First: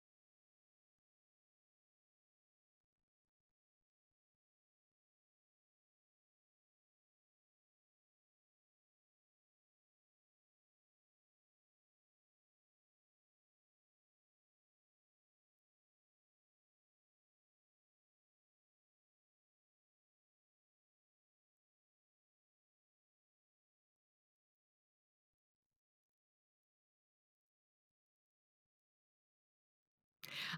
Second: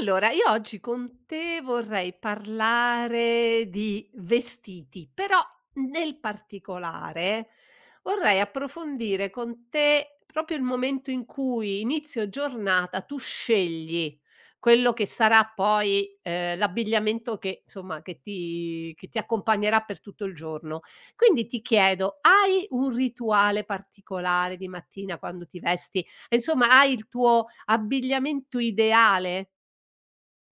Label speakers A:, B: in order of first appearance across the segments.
A: Allora, io oggi con te vorrei parlare di vestiti, però nel particolare vorrei approfondire con te proprio il momento in cui inizio giornata tu scegli quello che sarà poi l'abbigliamento che ti accompagnerà per tutto il giorno. Quindi ti chiedo, hai un rituale particolare di mattina quando ti vesti? Insomma, hai il tuo abbigliamento ideale?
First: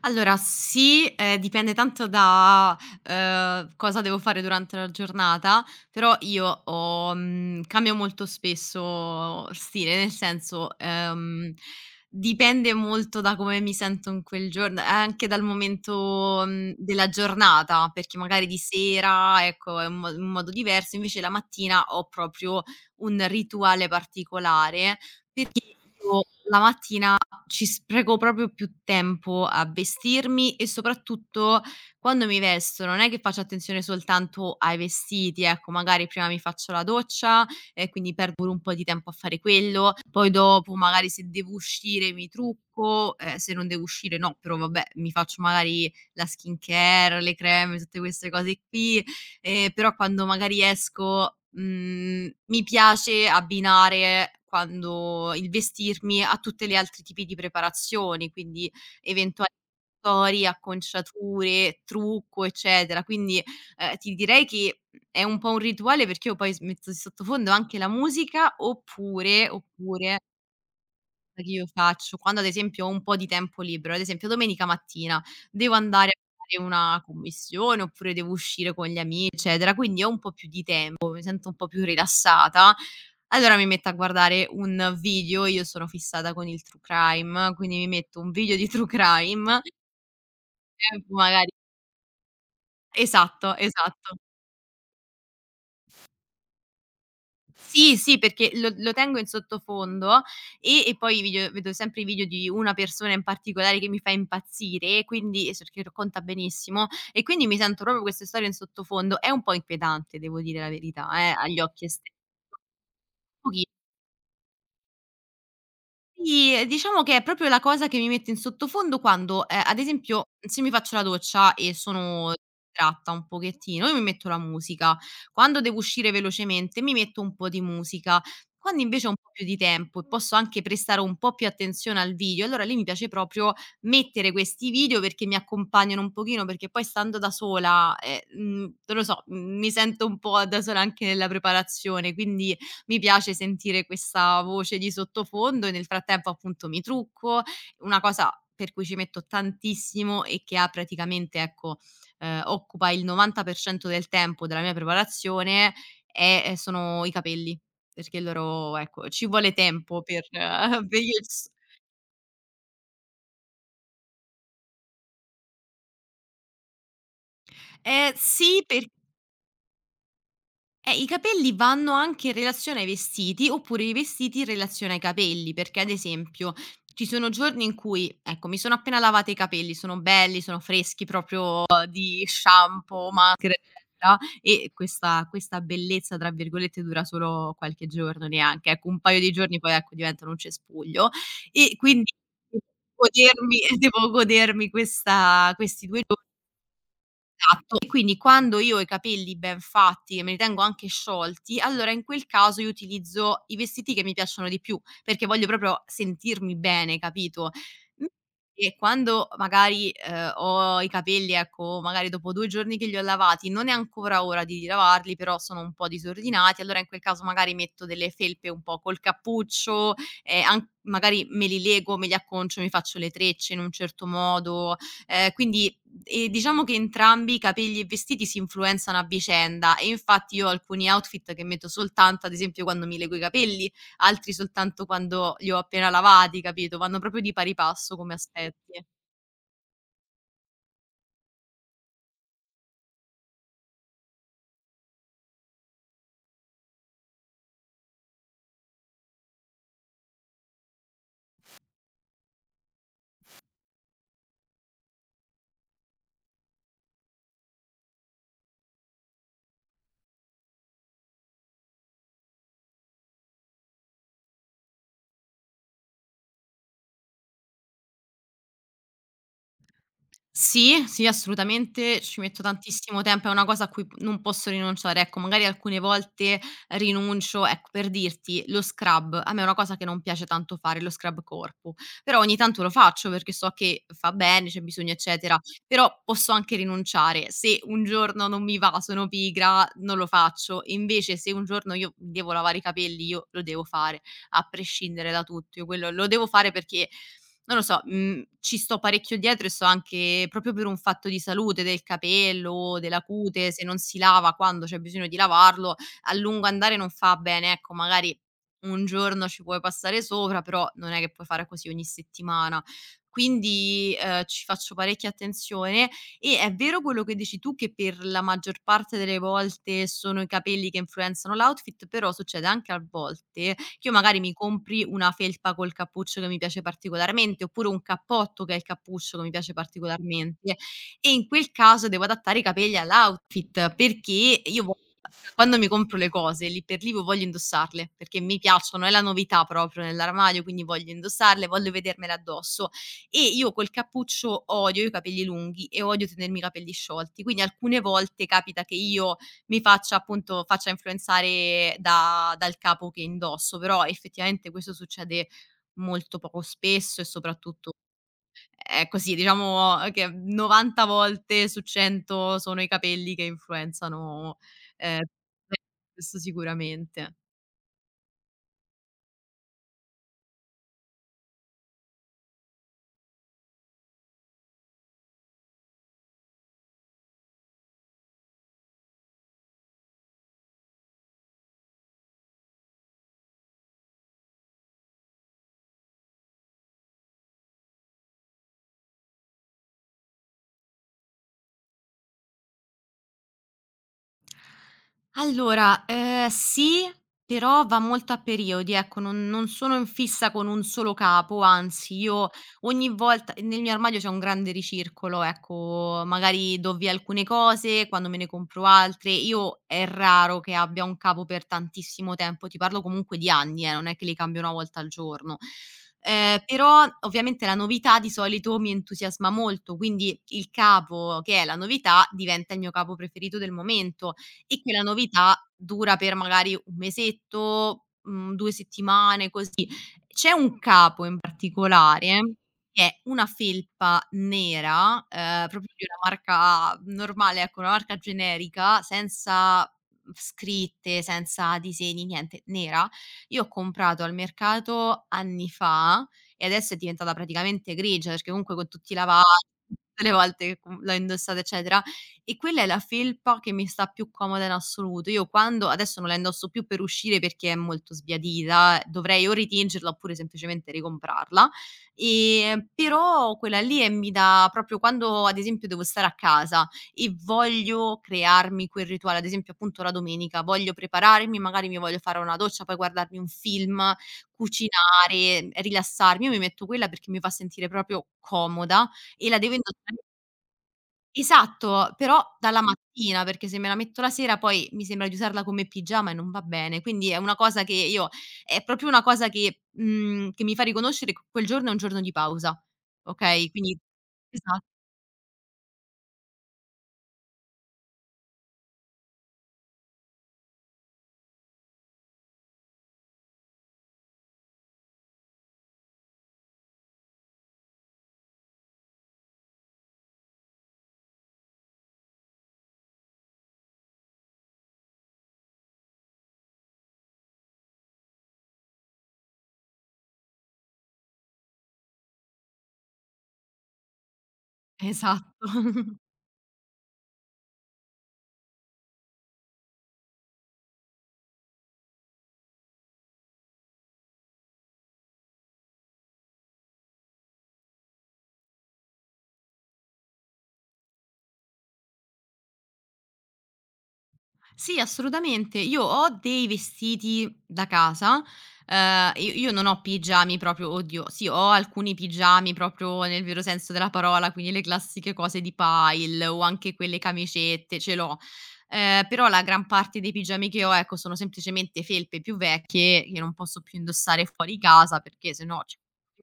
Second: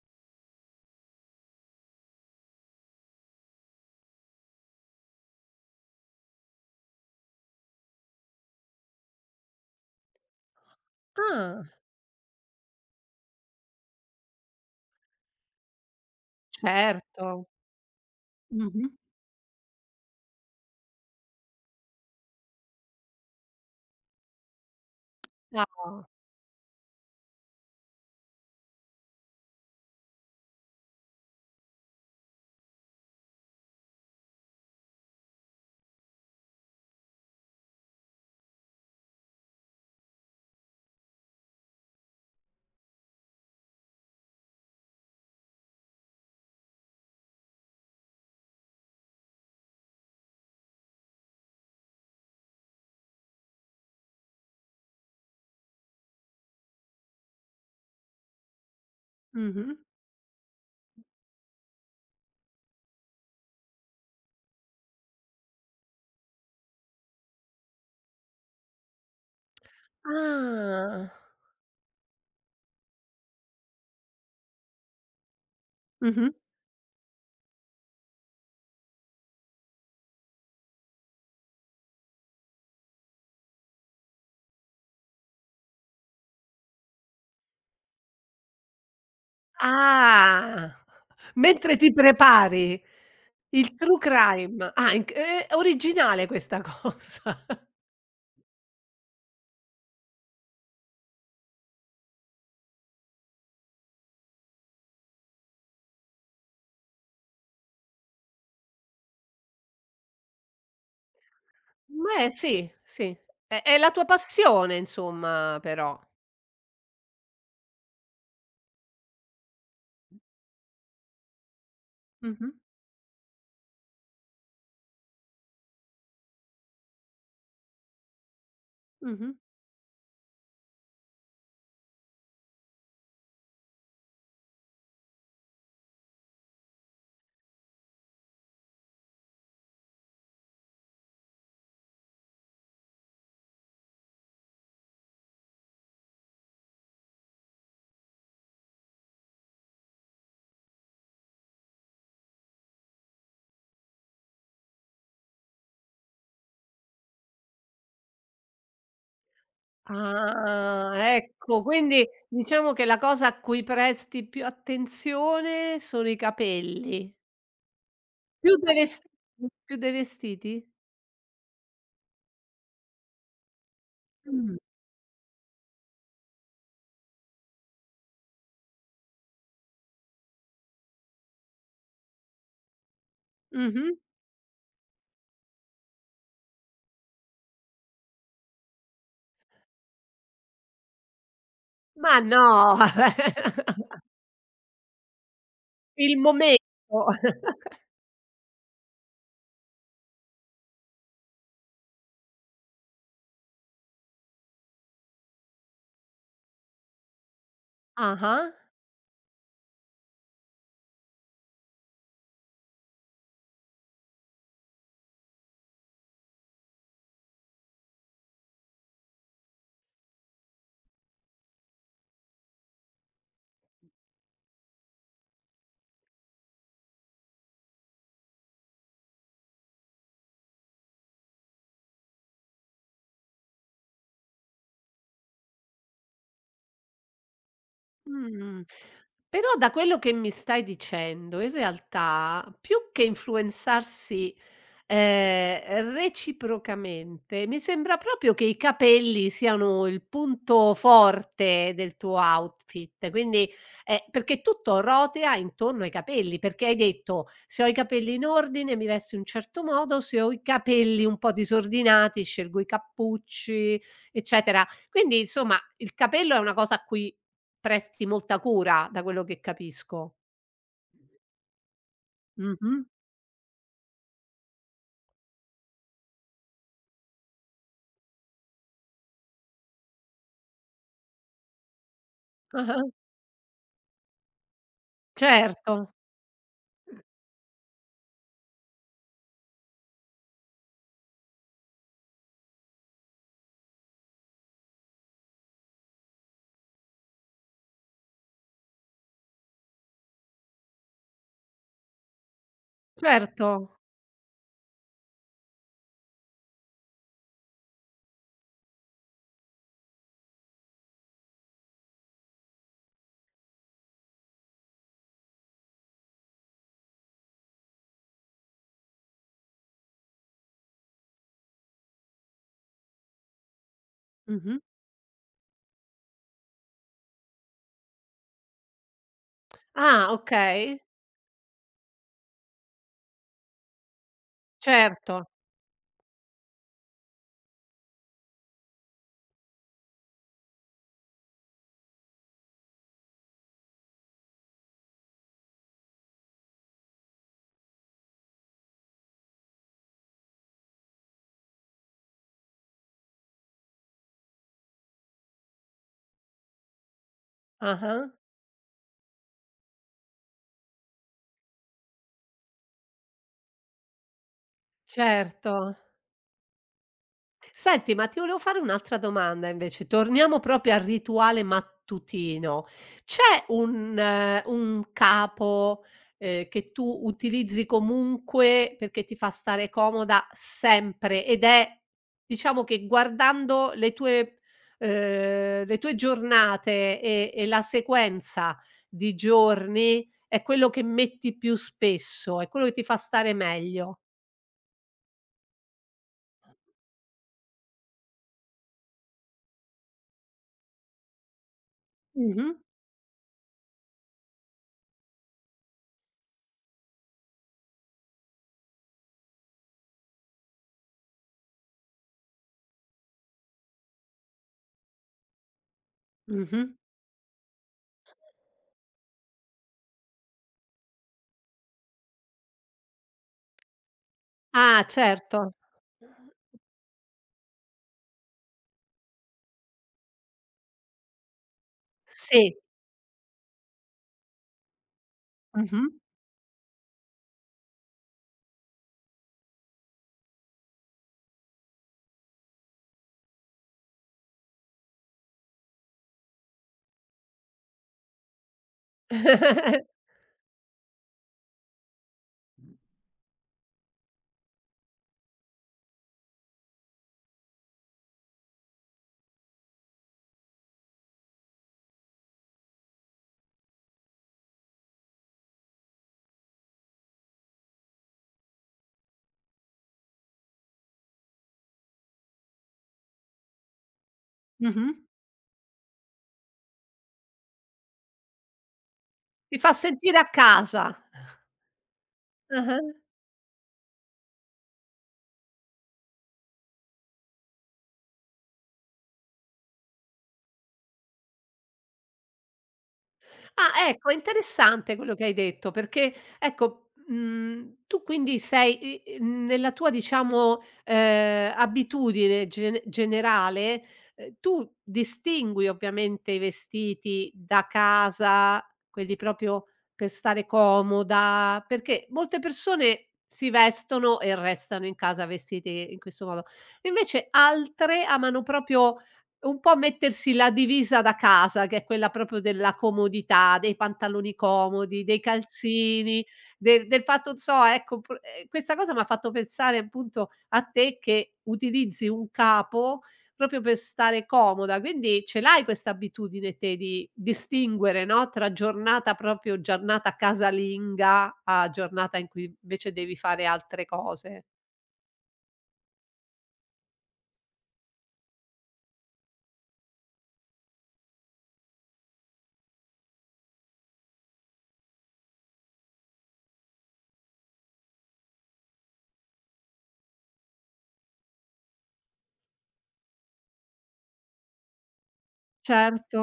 B: Allora sì, dipende tanto da, cosa devo fare durante la giornata, però io ho cambio molto spesso stile, nel senso,
A: Ah.
B: dipende molto da come mi sento in quel giorno, anche dal momento, della
A: Certo.
B: giornata, perché magari di
A: Mh-mh.
B: sera, ecco, è un mo un modo diverso, invece la mattina ho proprio un rituale particolare per
A: No.
B: io la mattina ci spreco proprio più tempo a vestirmi e soprattutto quando mi vesto non è che faccio attenzione soltanto ai vestiti, ecco, magari prima mi faccio la doccia e quindi perdo pure un po' di tempo a fare quello, poi dopo magari se devo uscire mi trucco, se non devo uscire no, però vabbè mi faccio magari la skincare, le creme, tutte queste cose qui. Però quando magari esco, mi piace abbinare quando il vestirmi a tutte le altri tipi di preparazioni, quindi eventuali
A: Mh-mh.
B: accessori, acconciature, trucco, eccetera. Quindi, ti direi che, è un po' un rituale perché io poi s metto di sottofondo anche la musica oppure oppure.
A: Ah.
B: Che io faccio quando ad esempio ho un po' di tempo libero, ad esempio domenica mattina devo andare a
A: Mh-mh.
B: fare una commissione oppure devo uscire con gli ami eccetera, quindi ho un po' più di tempo, mi sento un po' più rilassata, allora mi metto a guardare un video. Io sono fissata con il true crime, quindi mi metto un video di true crime
A: Ah.
B: e magari
A: Mentre ti prepari
B: esatto,
A: il true
B: esatto.
A: crime. Ah, inc originale questa cosa.
B: Sì, sì, perché lo tengo in sottofondo e poi i video vedo sempre i video di una persona in particolare che mi fa impazzire, quindi s perché racconta benissimo, e quindi mi sento proprio queste storie in sottofondo. È un po' inquietante, devo dire la verità, agli occhi esterni,
A: Beh, sì, sì.
B: un
A: È
B: pochi.
A: è la tua passione insomma però.
B: Sì, diciamo che è proprio la cosa che mi mette in sottofondo quando, ad esempio, se mi faccio la doccia e sono
A: Mh-mh.
B: distratta un pochettino, io mi metto la musica. Quando devo uscire velocemente mi metto un po' di musica. Quando invece ho un po'
A: Mh-mh.
B: più di tempo e posso anche prestare un po' più attenzione al video, allora lì mi piace proprio mettere questi video perché mi accompagnano un pochino, perché poi stando da sola, non lo so, mi sento un po' da sola anche nella preparazione, quindi mi piace sentire questa voce di sottofondo e nel frattempo appunto mi trucco. Una cosa per cui ci metto tantissimo e che ha praticamente ecco, occupa il 90% del tempo della mia preparazione è sono i capelli, perché loro ecco, ci vuole tempo per
A: Ah,
B: per io s
A: ecco, quindi diciamo che la cosa a cui presti più attenzione sono i capelli. Più
B: sì
A: dei
B: per.
A: vestiti? Più dei vestiti?
B: I capelli vanno anche in relazione ai vestiti, oppure i vestiti in
A: Mh.
B: relazione ai capelli, perché ad esempio ci sono giorni in cui, ecco, mi sono appena lavata i capelli, sono belli, sono freschi proprio di shampoo, maschera,
A: Mh-mh.
B: eccetera, e questa "bellezza" tra virgolette dura solo qualche giorno neanche, ecco, un paio di giorni poi, ecco, diventano un cespuglio e quindi
A: Ma
B: devo
A: no!
B: godermi devo godermi questa questi 2.
A: Il momento.
B: Esatto. E quindi quando io ho i capelli ben fatti e me li tengo anche sciolti, allora in quel caso io utilizzo i vestiti che mi piacciono di più, perché voglio proprio sentirmi bene, capito? M
A: Ah-ah.
B: E quando magari, ho i capelli, ecco, magari dopo 2 giorni che li ho lavati, non è ancora ora di lavarli, però sono un po' disordinati, allora in quel caso magari metto delle felpe un po' col cappuccio, an magari me li lego, me li acconcio, mi faccio le trecce in un certo modo, ehm, quindi e diciamo che entrambi i capelli e i vestiti si influenzano a vicenda e infatti io ho alcuni outfit che metto soltanto, ad esempio, quando mi lego i capelli, altri soltanto quando li ho appena lavati, capito? Vanno proprio di pari passo come
A: Mh.
B: aspetti.
A: Però da quello che mi stai dicendo, in realtà più che influenzarsi, reciprocamente, mi sembra proprio che i capelli siano il punto forte del tuo outfit, quindi perché tutto rotea intorno ai capelli, perché hai detto: "Se ho i capelli in ordine mi vesto in un certo modo, se ho i capelli un po' disordinati scelgo i cappucci", eccetera. Quindi insomma il capello è una cosa a cui presti molta cura, da quello che capisco.
B: Sì, sì, assolutamente, ci metto
A: Mh-mh.
B: tantissimo tempo, è una cosa a cui p non posso rinunciare, ecco, magari alcune volte rinuncio ecco, per dirti, lo scrub, a me è una cosa che non piace tanto fare, lo scrub corpo, però ogni tanto lo
A: Ah-ah.
B: faccio perché so che fa bene, c'è bisogno, eccetera,
A: Certo,
B: però posso anche rinunciare. Se un giorno non mi va, sono pigra, non lo faccio, invece se un giorno io devo lavare i capelli, io lo devo fare a prescindere da tutto. Io quello lo devo fare perché, non lo so, ci sto parecchio dietro e so anche proprio per un fatto di salute del capello, della
A: certo.
B: cute, se non si lava quando c'è bisogno di lavarlo, a lungo andare non fa bene. Ecco, magari un giorno ci puoi passare sopra, però non è che puoi fare così ogni settimana. Quindi, ci faccio parecchia attenzione e è vero quello che dici tu che per la maggior parte delle volte sono i capelli che influenzano l'outfit, però succede anche a volte che io magari mi
A: Mh-mh.
B: compri una felpa col cappuccio che mi piace particolarmente, oppure un cappotto che ha il cappuccio che mi piace
A: Ah,
B: particolarmente
A: okay.
B: e in quel caso devo adattare i capelli all'outfit, perché io vo
A: Certo.
B: quando mi compro le cose lì per lì vo voglio indossarle, perché mi piacciono, è la novità proprio nell'armadio, quindi voglio indossarle, voglio vedermele addosso e io col cappuccio odio i capelli lunghi e odio tenermi i capelli sciolti, quindi alcune volte capita che io mi faccia appunto faccia influenzare da dal capo che indosso, però effettivamente questo succede molto poco spesso e soprattutto
A: Ah-ah.
B: è così, diciamo che 90 volte su 100 sono i capelli che influenzano, ehm,
A: Certo.
B: questo sicuramente.
A: Senti, ma ti volevo fare un'altra domanda invece. Torniamo proprio al rituale mattutino. C'è un capo, che tu utilizzi comunque perché ti fa stare comoda sempre ed è diciamo che guardando le tue giornate e la sequenza di giorni è quello che metti più spesso, è quello che ti fa stare meglio.
B: Allora, sì, però va molto a periodi, ecco, non sono in fissa con un solo capo, anzi io
A: Mh-mh,
B: ogni volta nel mio armadio c'è un grande ricircolo, ecco, magari do via alcune cose, quando me ne compro altre. Io è raro che abbia un capo per tantissimo tempo, ti parlo comunque di anni, non è che li cambio 1 volta al giorno.
A: mh-mh.
B: Però ovviamente la novità di solito mi entusiasma molto, quindi il capo che è la novità diventa il mio capo preferito del momento e che la
A: Ah,
B: novità
A: certo.
B: dura per magari 1 mesetto, 2 settimane, così. C'è un capo in particolare
A: Sì.
B: che è una felpa nera, proprio di
A: Mh-mh.
B: una marca normale, ecco, una marca generica, senza scritte, senza disegni, niente, nera. Io ho comprato al mercato anni fa e adesso è diventata praticamente grigia, perché comunque con tutti i lavaggi, tutte le volte che com l'ho indossata eccetera, e quella è la felpa che mi sta più comoda in assoluto. Io quando adesso non la indosso più per uscire perché è molto sbiadita, dovrei o ritingerla oppure semplicemente ricomprarla. Però quella lì, mi dà proprio quando ad esempio devo stare a casa e voglio crearmi quel rituale, ad esempio appunto la domenica, voglio prepararmi, magari mi voglio fare una doccia, poi guardarmi un film,
A: Mh-mh.
B: cucinare, rilassarmi, io mi metto quella perché mi fa sentire proprio comoda e la devo
A: Ti fa
B: indossare.
A: sentire a casa.
B: Esatto, però dalla
A: Ah-ah.
B: mattina, perché se me la metto la sera poi mi sembra di usarla come pigiama e non va bene. Quindi è una cosa che io è proprio una cosa che che mi fa riconoscere che quel giorno è un giorno di pausa, okay? Quindi
A: Ah, ecco, è
B: esa
A: interessante quello che hai detto perché, ecco, tu quindi sei i i nella tua, diciamo, abitudine generale, tu distingui ovviamente i vestiti da casa, quelli proprio per stare comoda, perché molte persone si vestono e restano in casa vestiti in questo modo. Invece altre amano proprio un po' mettersi la divisa da casa, che è quella proprio della comodità, dei pantaloni comodi, dei
B: esatto.
A: calzini, de del fatto, non so, ecco, pr questa cosa m'ha fatto pensare appunto a te che utilizzi un capo proprio per stare comoda, quindi ce l'hai questa abitudine te di distinguere, no, tra giornata proprio giornata casalinga a giornata in cui invece devi fare altre cose.
B: Sì, assolutamente. Io ho dei vestiti da casa, io non ho pigiami proprio oddio, sì, ho alcuni pigiami proprio nel vero senso della parola, quindi le classiche cose di pile o anche quelle camicette, ce l'ho. Però la gran parte dei pigiami che ho, ecco, sono semplicemente felpe più vecchie che non posso più indossare fuori casa perché se no.
A: Certo,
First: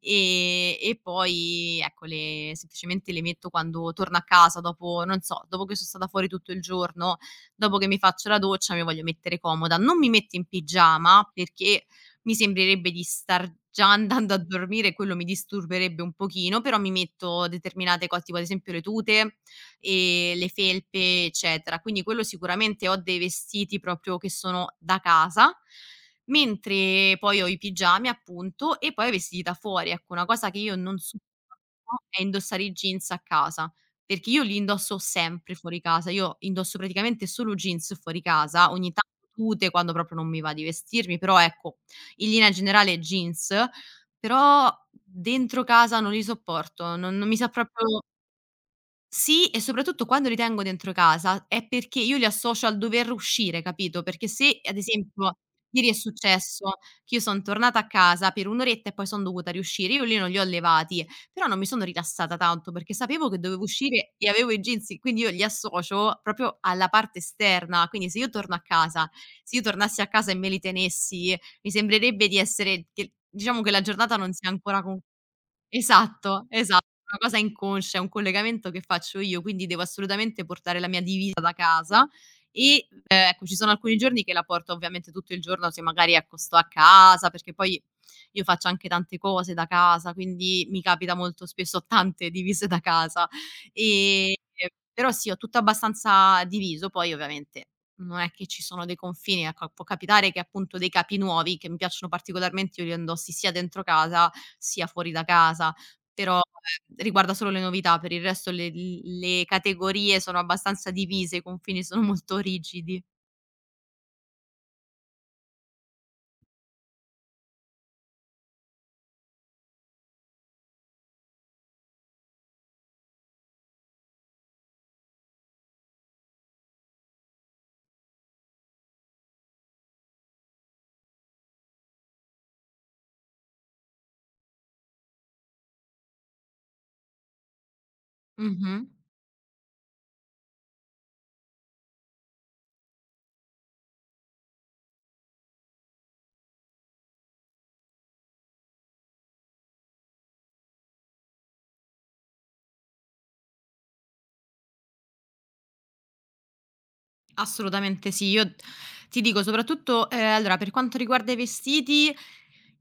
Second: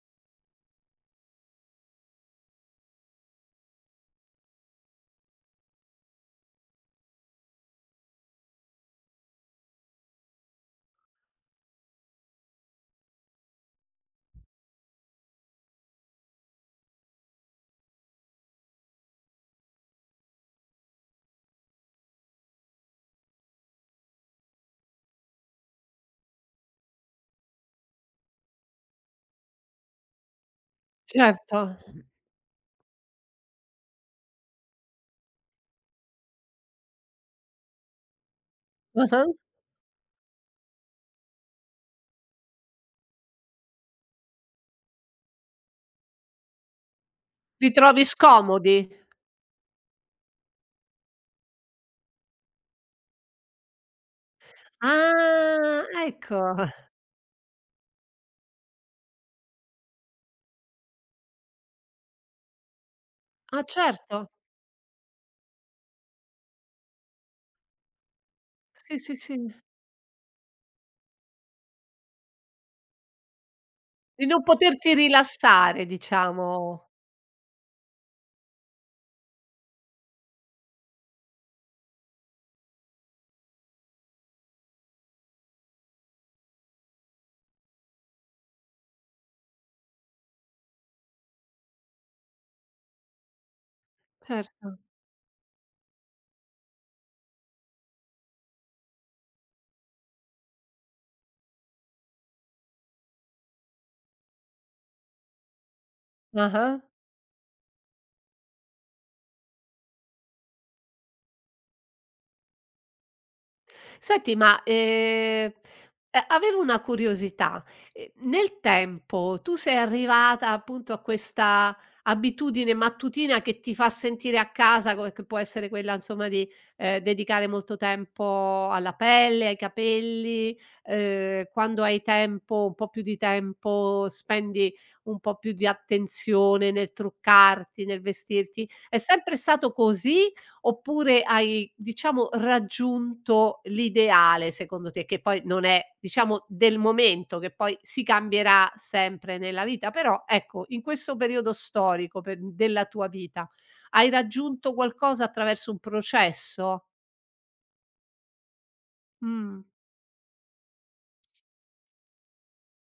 B: E poi ecco le semplicemente le metto quando torno a casa dopo non so, dopo che so stata fuori tutto il giorno, dopo che mi faccio la doccia mi voglio mettere comoda. Non mi metto in pigiama perché mi sembrerebbe di star già andando a dormire e quello mi disturberebbe un pochino, però mi metto determinate co tipo ad esempio le tute, le felpe, eccetera. Quindi quello sicuramente ho dei vestiti proprio che sono da casa. Mentre poi ho i pigiami appunto e poi ho i vestiti da fuori, ecco, una cosa che io non
A: certo.
B: sopporto è indossare i jeans a casa, perché io li indosso sempre fuori casa. Io indosso praticamente solo jeans fuori casa, ogni tanto
A: Mh-mh.
B: tute quando proprio non mi va di vestirmi, però ecco, in linea generale jeans, però dentro casa non li sopporto, non mi sa
A: Li
B: proprio
A: trovi scomodi?
B: sì, e soprattutto quando li tengo dentro casa è perché io li associo al dover uscire, capito? Perché se, ad esempio,
A: Ah,
B: ieri è
A: ecco.
B: successo che io son tornata a casa per 1 oretta e poi son dovuta riuscire, io lì non li ho levati, però non mi sono rilassata tanto perché sapevo che dovevo
A: Ah,
B: uscire e
A: certo.
B: avevo i jeans in quindi io li associo proprio alla parte esterna, quindi se io torno a
A: Sì,
B: casa
A: sì, sì.
B: se io tornassi a casa e me li tenessi, mi sembrerebbe di essere che diciamo che la giornata
A: Di
B: non
A: non
B: sia ancora
A: poterti
B: con.
A: rilassare
B: Esatto, esatto,
A: diciamo.
B: una cosa inconscia, è un collegamento che faccio io, quindi devo assolutamente portare la mia divisa da casa e, ecco, ci sono alcuni giorni che la porto ovviamente tutto il giorno se magari, ecco, sto a casa, perché poi io faccio anche tante cose da casa, quindi mi capita molto spesso ho tante divise da casa. Ehm,
A: Certo.
B: Però sì, ho tutto abbastanza diviso, poi ovviamente non è che ci sono dei confini, ecco, può capitare che appunto dei capi nuovi che mi piacciono particolarmente io li indossi sia dentro casa sia fuori da casa, però,
A: Ah-ah.
B: riguarda solo le novità, per il resto le l le categorie sono abbastanza divise, i confini sono molto rigidi.
A: Senti, ma, a avevo una curiosità, nel tempo tu sei arrivata appunto a questa abitudine mattutina che ti fa sentire a casa, co che può essere quella insomma di, dedicare molto tempo alla pelle, ai capelli, quando hai tempo un po' più di tempo, spendi un po' più di attenzione nel truccarti, nel vestirti.
B: Mh-mh.
A: È sempre stato così? Oppure hai, diciamo, raggiunto l'ideale secondo te, che poi non è, diciamo, del momento, che poi si cambierà sempre nella vita, però ecco, in questo periodo storico pe della tua vita, hai raggiunto qualcosa attraverso un processo?
B: Assolutamente sì. Io ti dico
A: Mh.
B: soprattutto allora per quanto riguarda i vestiti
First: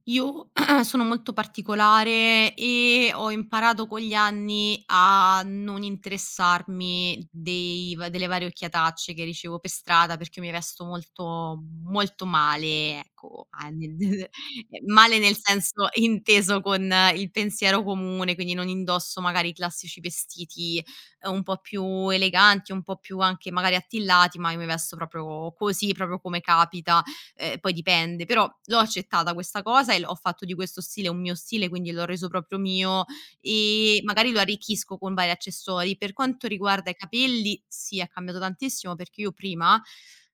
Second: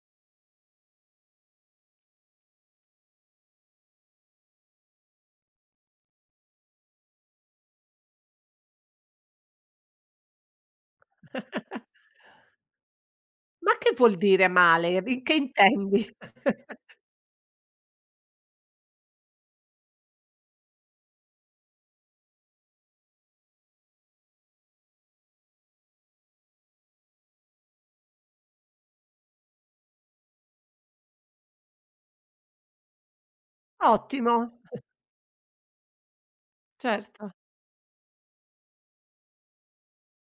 B: io sono molto particolare e ho imparato con gli anni a non interessarmi dei va delle varie occhiatacce che ricevo per strada, perché io mi vesto molto molto male, ecco, a
A: Ma che
B: nel
A: vuol dire male?
B: male
A: In che
B: nel senso
A: intendi?
B: inteso con il pensiero comune, quindi non indosso magari i classici vestiti un po' più eleganti, un po' più anche magari attillati, ma io mi vesto proprio così, proprio come capita, poi dipende. Però l'ho accettata questa cosa e l ho fatto di questo stile un mio stile, quindi l'ho reso proprio mio e magari
A: Ottimo,
B: lo arricchisco con vari accessori. Per quanto riguarda i
A: certo.
B: capelli, sì, è cambiato tantissimo perché io prima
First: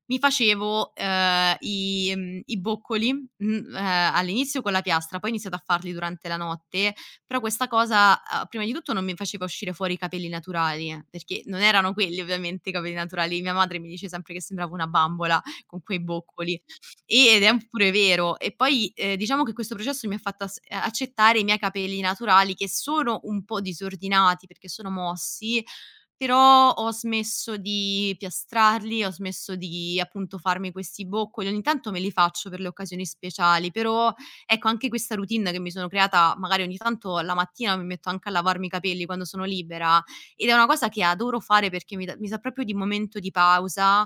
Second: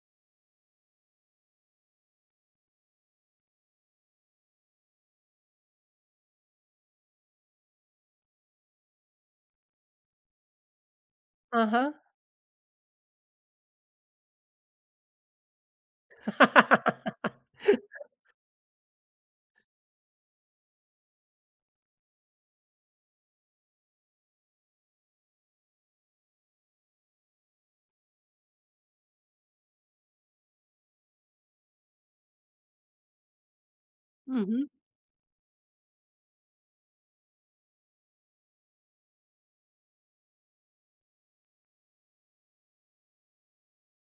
B: mi facevo, i boccoli, all'inizio con la piastra, poi ho iniziato a farli durante la notte però questa cosa, prima di tutto non mi faceva uscire fuori i capelli naturali, perché non erano
A: Ah-ah.
B: quelli ovviamente i capelli naturali. Mia madre mi dice sempre che sembravo una bambola con quei boccoli, ed è pure vero. E poi, diciamo che questo processo mi ha fatto as accettare i miei capelli naturali che sono un po' disordinati perché sono mossi, però ho smesso di piastrarli, ho smesso di, appunto, farmi questi boccoli. Ogni tanto me li faccio per le occasioni speciali, però.
A: Mh-mh.
B: Ecco, anche questa routine che mi sono creata, magari ogni tanto la mattina mi metto anche a lavarmi i capelli quando sono libera ed è una cosa che adoro fare perché mi dà proprio di momento di pausa,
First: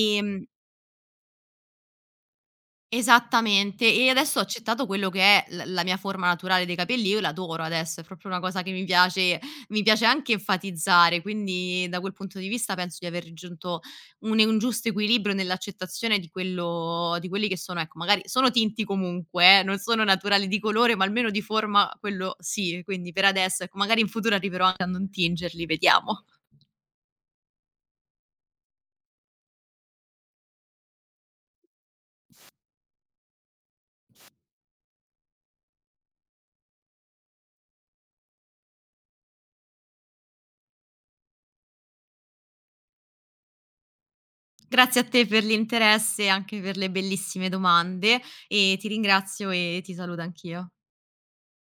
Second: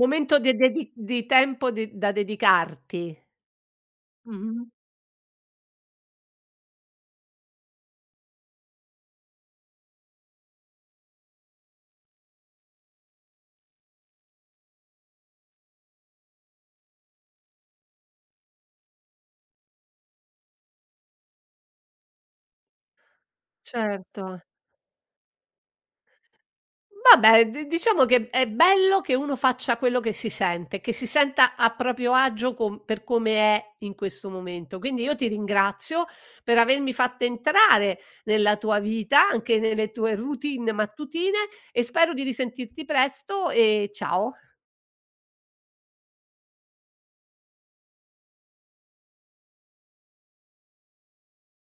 A: Momento de dedi di tempo de da dedicarti.
B: Esattamente, e adesso ho
A: Mh-mh.
B: accettato quello che è l la mia forma naturale dei capelli, io l'adoro adesso, è proprio una cosa che mi piace anche enfatizzare, quindi da quel punto di vista penso di aver raggiunto un giusto equilibrio nell'accettazione di quelli che sono ecco, magari sono tinti comunque non sono naturali di colore, ma almeno di forma quello sì, quindi per adesso, ecco, magari in
A: Certo.
B: futuro arriverò anche a non tingerli, vediamo.
A: Vabbè, di diciamo che è bello che uno faccia quello che si sente, che si senta a proprio agio com per come è in questo momento. Quindi io ti ringrazio per avermi fatto entrare nella tua vita, anche nelle tue routine mattutine e spero di risentirti presto e ciao.
B: Grazie a te per l'interesse e anche per le bellissime domande e ti ringrazio e ti saluto anch'io.